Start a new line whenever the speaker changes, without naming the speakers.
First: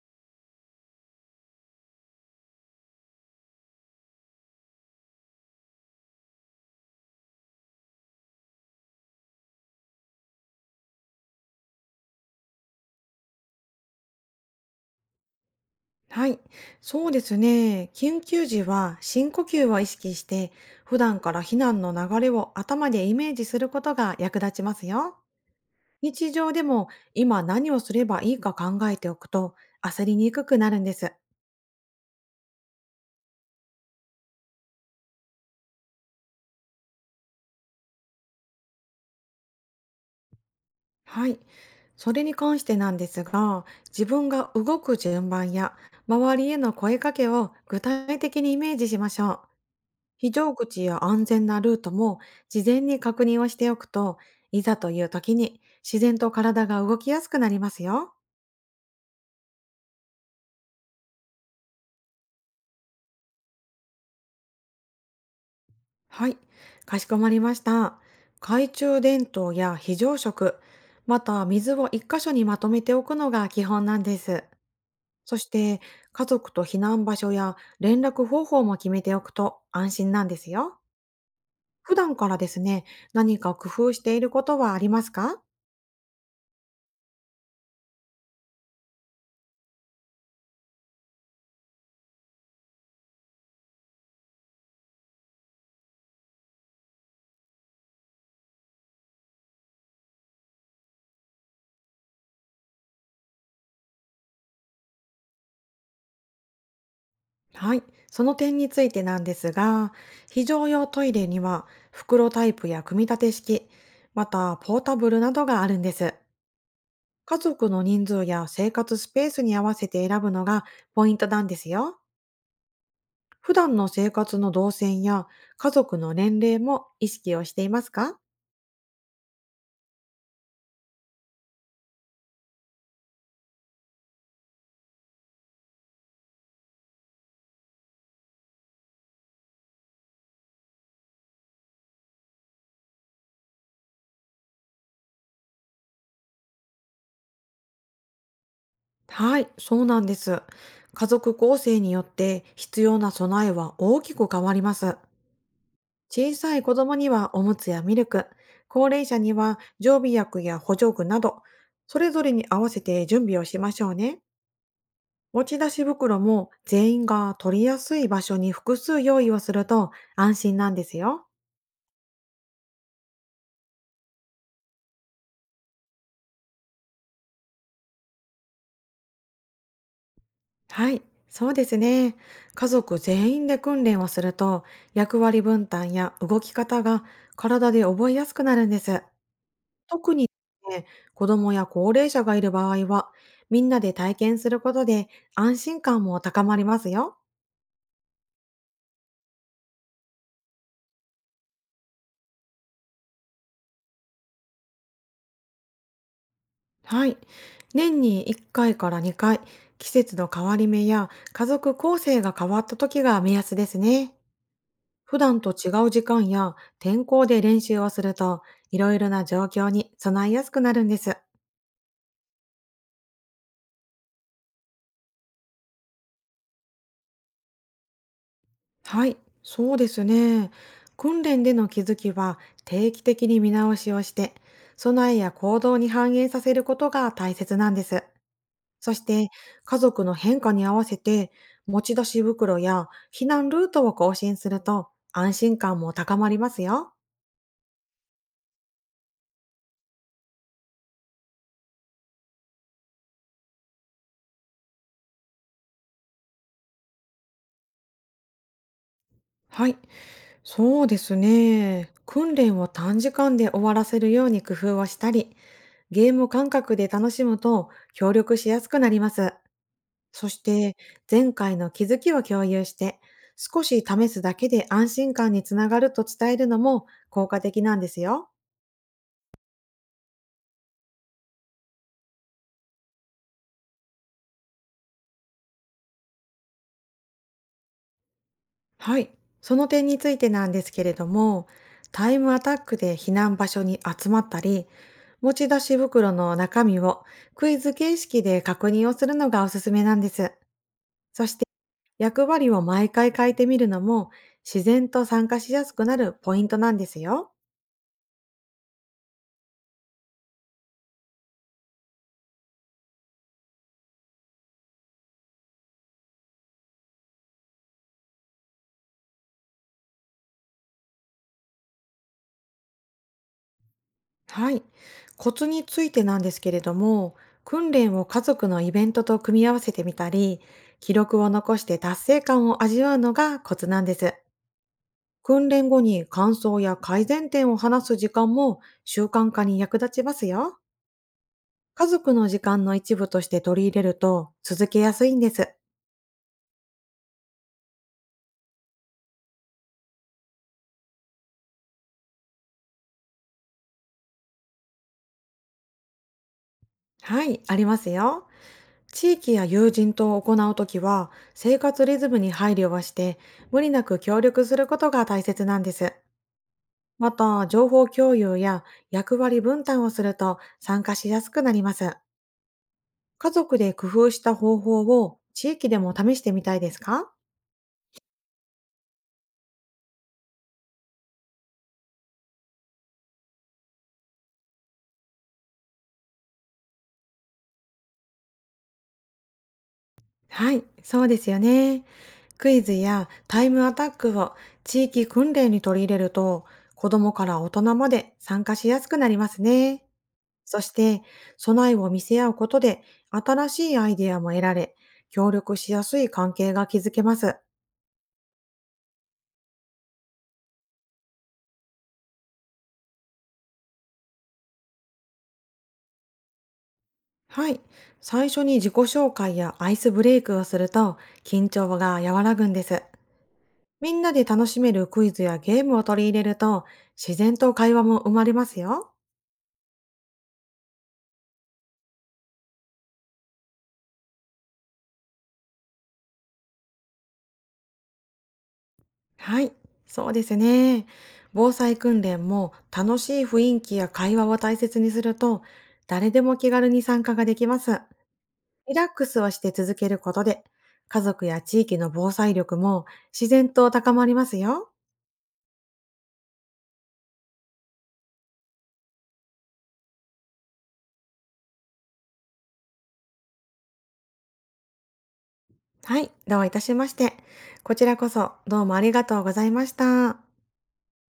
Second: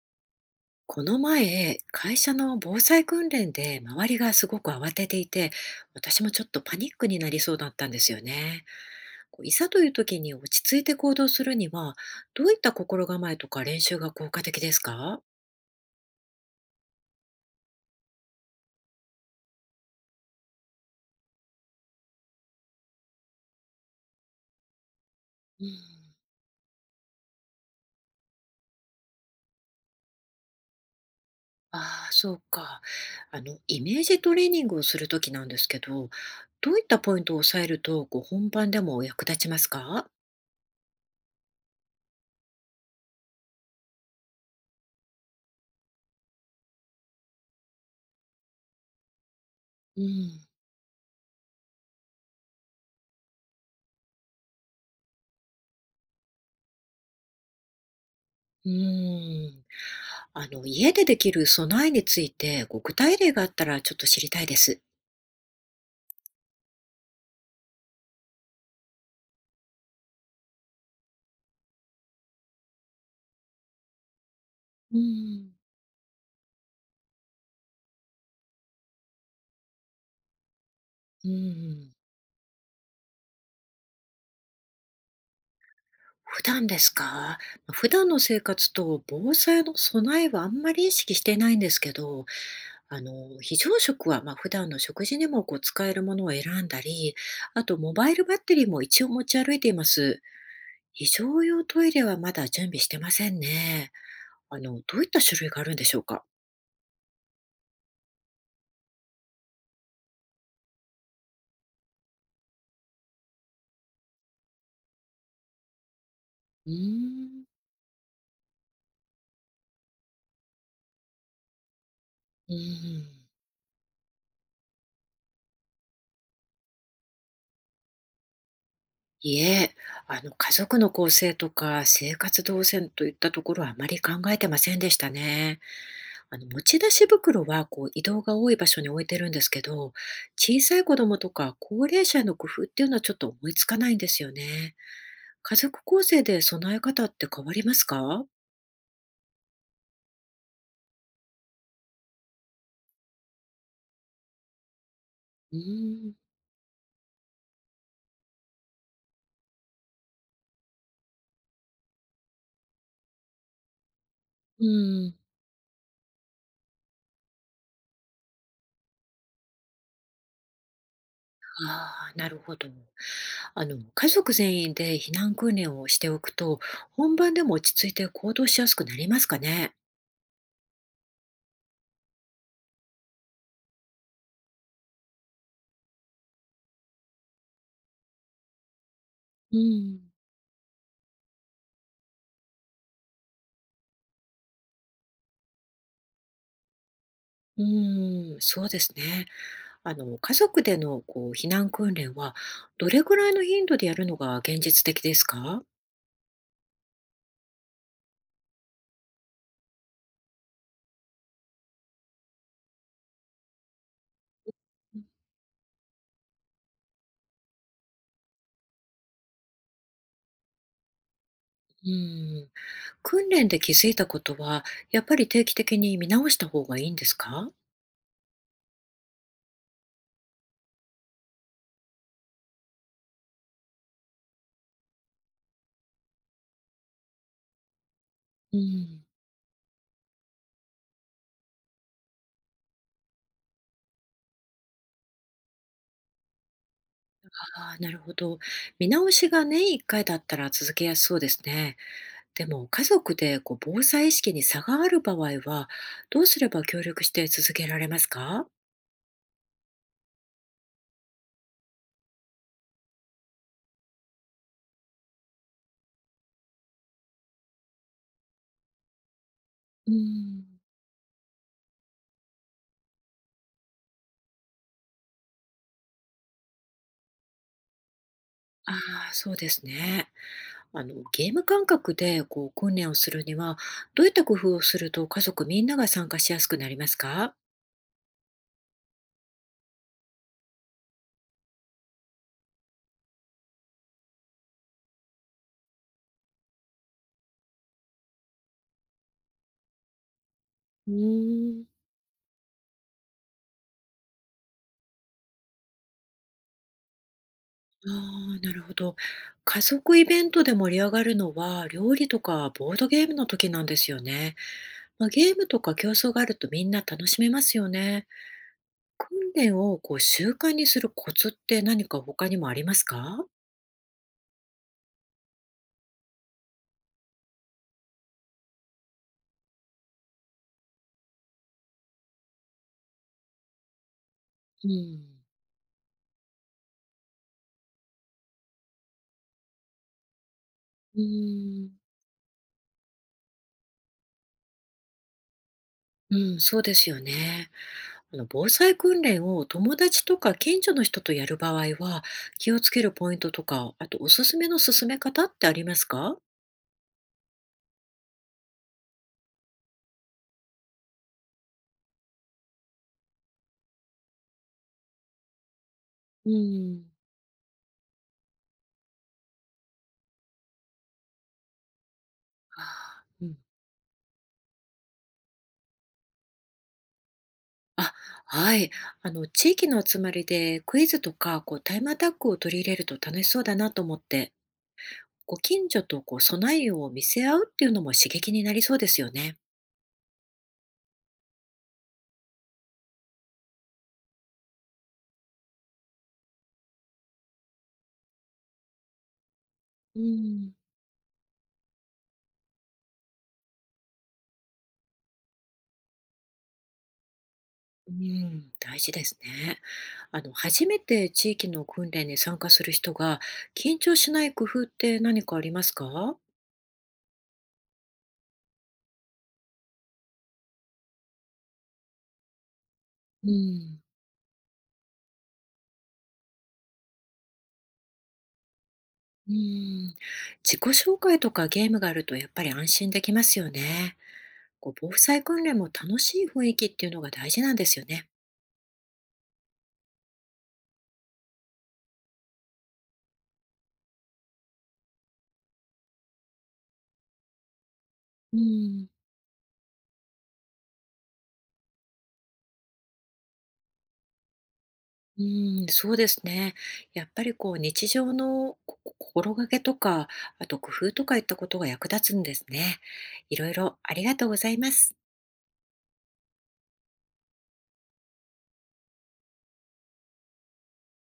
この前、会社の防災訓練で周りがすごく慌てていて、私もちょっとパニックになりそうだったんですよね。こういざという時に落ち着いて行動するには、どういった心構えとか練習が効果的ですか？
はい、そうですね。緊急時は深呼吸を意識して、普段から避難の流れを頭でイメージすることが役立ちますよ。
うん。
日常でも今何をすればいいか考えておくと焦りにくくなるんです。
ああ、そうか。イメージトレーニングをする時なんですけど、どういったポイントを抑えると、本番でも役立ちますか？
はい。それに関してなんですが、自分が動く順番や周りへの声かけを具体的にイメージしましょう。
う
非
ん。
常口や安全なルートも事前に確認をしておくといざという時に自然と体が動きやすくなりますよ。
うーん。家でできる備えについて、ご具体例があったらちょっと知りたいです。
はい、かしこまりました。懐中電灯や非常食、また水を一箇所にまとめておくのが基本なんです。
う
そし
ん、
て家族と避難場所や連絡方法も決めておくと安心なんですよ。
う
普
ん、
段からですね、何か工夫していることはありますか？
普段ですか？普段の生活と防災の備えはあんまり意識していないんですけど、あの、非常食は普段の食事にも使えるものを選んだり、あとモバイルバッテリーも一応持ち歩いています。非常用トイレはまだ準備してませんね。どういった種類があるんでしょうか？
はい、その点についてなんですが、非常用トイレには袋タイプや組み立て式、またポータブルなどがあるんです。
うー
家
ん、
族の人数や生活スペースに合わせて選ぶのがポイントなんですよ。
うん。
普段の生活の動線や家族の年齢も意識をしていますか？
いえ、家族の構成とか生活動線といったところはあまり考えてませんでしたね。持ち出し袋は移動が多い場所に置いてるんですけど、小さい子供とか高齢者への工夫っていうのはちょっと思いつかないんですよね。家族構成で備え方って変わりますか？
はい、そうなんです。家族構成によって必要な備えは大きく変わります。
うーん。
小さい子供にはおむつやミルク、高齢者には常備薬や補助具など、それぞれに合わせて準備をしましょうね。
うん。
持ち出し袋も全員が取りやすい場所に複数用意をすると安心なんですよ。
ああ、なるほど。家族全員で避難訓練をしておくと、本番でも落ち着いて行動しやすくなりますかね。
はい、そうですね。家族全員で訓練をすると役割分担や動き方が体で覚えやすくなるんです。
うん。
特にね、子供や高齢者がいる場合は、みんなで体験することで安心感も高まりますよ。
うーん、そうですね。家族でのこう避難訓練は、どれぐらいの頻度でやるのが現実的ですか？
はい。年に1回から2回、季節の変わり目や家族構成が変わった時が目安ですね。普段と違う時間や天候で練習をすると、いろいろな状況に備えやすくなるんです。
うーん、訓練で気づいたことは、やっぱり定期的に見直した方がいいんですか？
はい、そうですね。訓練での気づきは定期的に見直しをして、備えや行動に反映させることが大切なんです。
う
そし
ん、
て、家族の変化に合わせて、持ち出し袋や避難ルートを更新すると安心感も高まりますよ。
ああ、なるほど。見直しが年1回だったら続けやすそうですね。でも、家族で防災意識に差がある場合は、どうすれば協力して続けられますか？
はい、そうですね。訓練を短時間で終わらせるように工夫をしたり、ゲーム感覚で楽しむと協力しやすくなります。
う
そし
ん、
て前回の気づきを共有して、少し試すだけで安心感につながると伝えるのも効果的なんですよ。
ああ、そうですね。ゲーム感覚で訓練をするには、どういった工夫をすると家族みんなが参加しやすくなりますか？
はい。その点についてなんですけれども、タイムアタックで避難場所に集まったり、持ち出し袋の中身をクイズ形式で確認をするのがおすすめなんです。
う
そして
ーん、
役割を毎回変えてみるのも自然と参加しやすくなるポイントなんですよ。
ああ、なるほど。家族イベントで盛り上がるのは、料理とかボードゲームの時なんですよね。ゲームとか競争があるとみんな楽しめますよね。訓練を習慣にするコツって何か他にもありますか？
はい。コツについてなんですけれども、訓練を家族のイベントと組み合わせてみたり、記録を残して達成感を味わうのがコツなんです。
うん、
訓練後に感想や改善点を話す時間も習慣化に役立ちますよ。
うーん、
家族の時間の一部として取り入れると続けやすいんです。
うん、そうですよね。あの防災訓練を友達とか近所の人とやる場合は、気をつけるポイントとか、あとおすすめの進め方ってありますか？
はい、ありますよ。地域や友人と行うときは、生活リズムに配慮はして、無理なく協力することが大切なんです。
うん。
また、情報共有や役割分担をすると参加しやすくなります。
あう
家
ん、
族で工夫した方法を地域でも試してみたいですか？
あ、はい。地域の集まりでクイズとか、タイムアタックを取り入れると楽しそうだなと思って、ご近所と備えを見せ合うっていうのも刺激になりそうですよね。
はい、そうですよね。クイズやタイムアタックを地域訓練に取り入れると、子供から大人まで参加しやすくなりますね。
うん、
そして、備えを見せ合うことで、新しいアイデアも得られ、協力しやすい関係が築けます。
うん、大事ですね。初めて地域の訓練に参加する人が緊張しない工夫って何かありますか？
はい。最初に自己紹介やアイスブレイクをすると、緊張が和らぐんです。
うん、
みんなで楽しめるクイズやゲームを取り入れると、自然と会話も生まれますよ。
うん、自己紹介とかゲームがあるとやっぱり安心できますよね。防災訓練も楽しい雰囲気っていうのが大事なんですよね。
はい。そうですね。防災訓練も楽しい雰囲気や会話を大切にすると、誰でも気軽に参加ができます。
う
リラ
ん、
ックスをして続けることで、家族や地域の防災力も自然と高まりますよ。
うん、そうですね。やっぱり日常の心がけとか、あと工夫とかいったことが役立つんですね。いろいろありがとうございます。
はい、どういたしまして。こちらこそどうもありがとうございました。